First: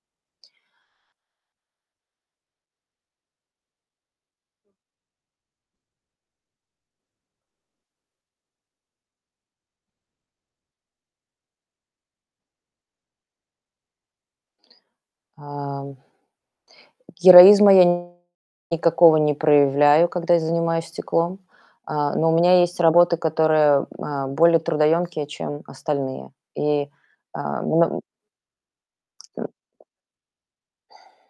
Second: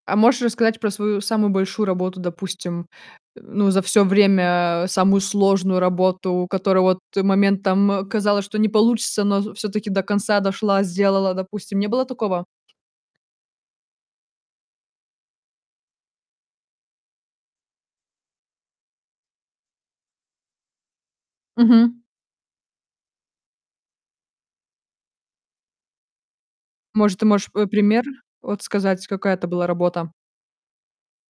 А можешь рассказать про свою самую большую работу, допустим, ну, за всё время самую сложную работу, которая вот момент, там, казалось, что не получится, но в всё-таки до конца дошла, сделала, допустим. Не было такого? Ам. Героизма я никакого не проявляю, когда я занимаюсь стеклом. Мгм. А, но у меня есть работы, которые, а, более трудоемкие, чем остальные. И, Может, ты можешь, а, э, м пример вот сказать, какая это была работа?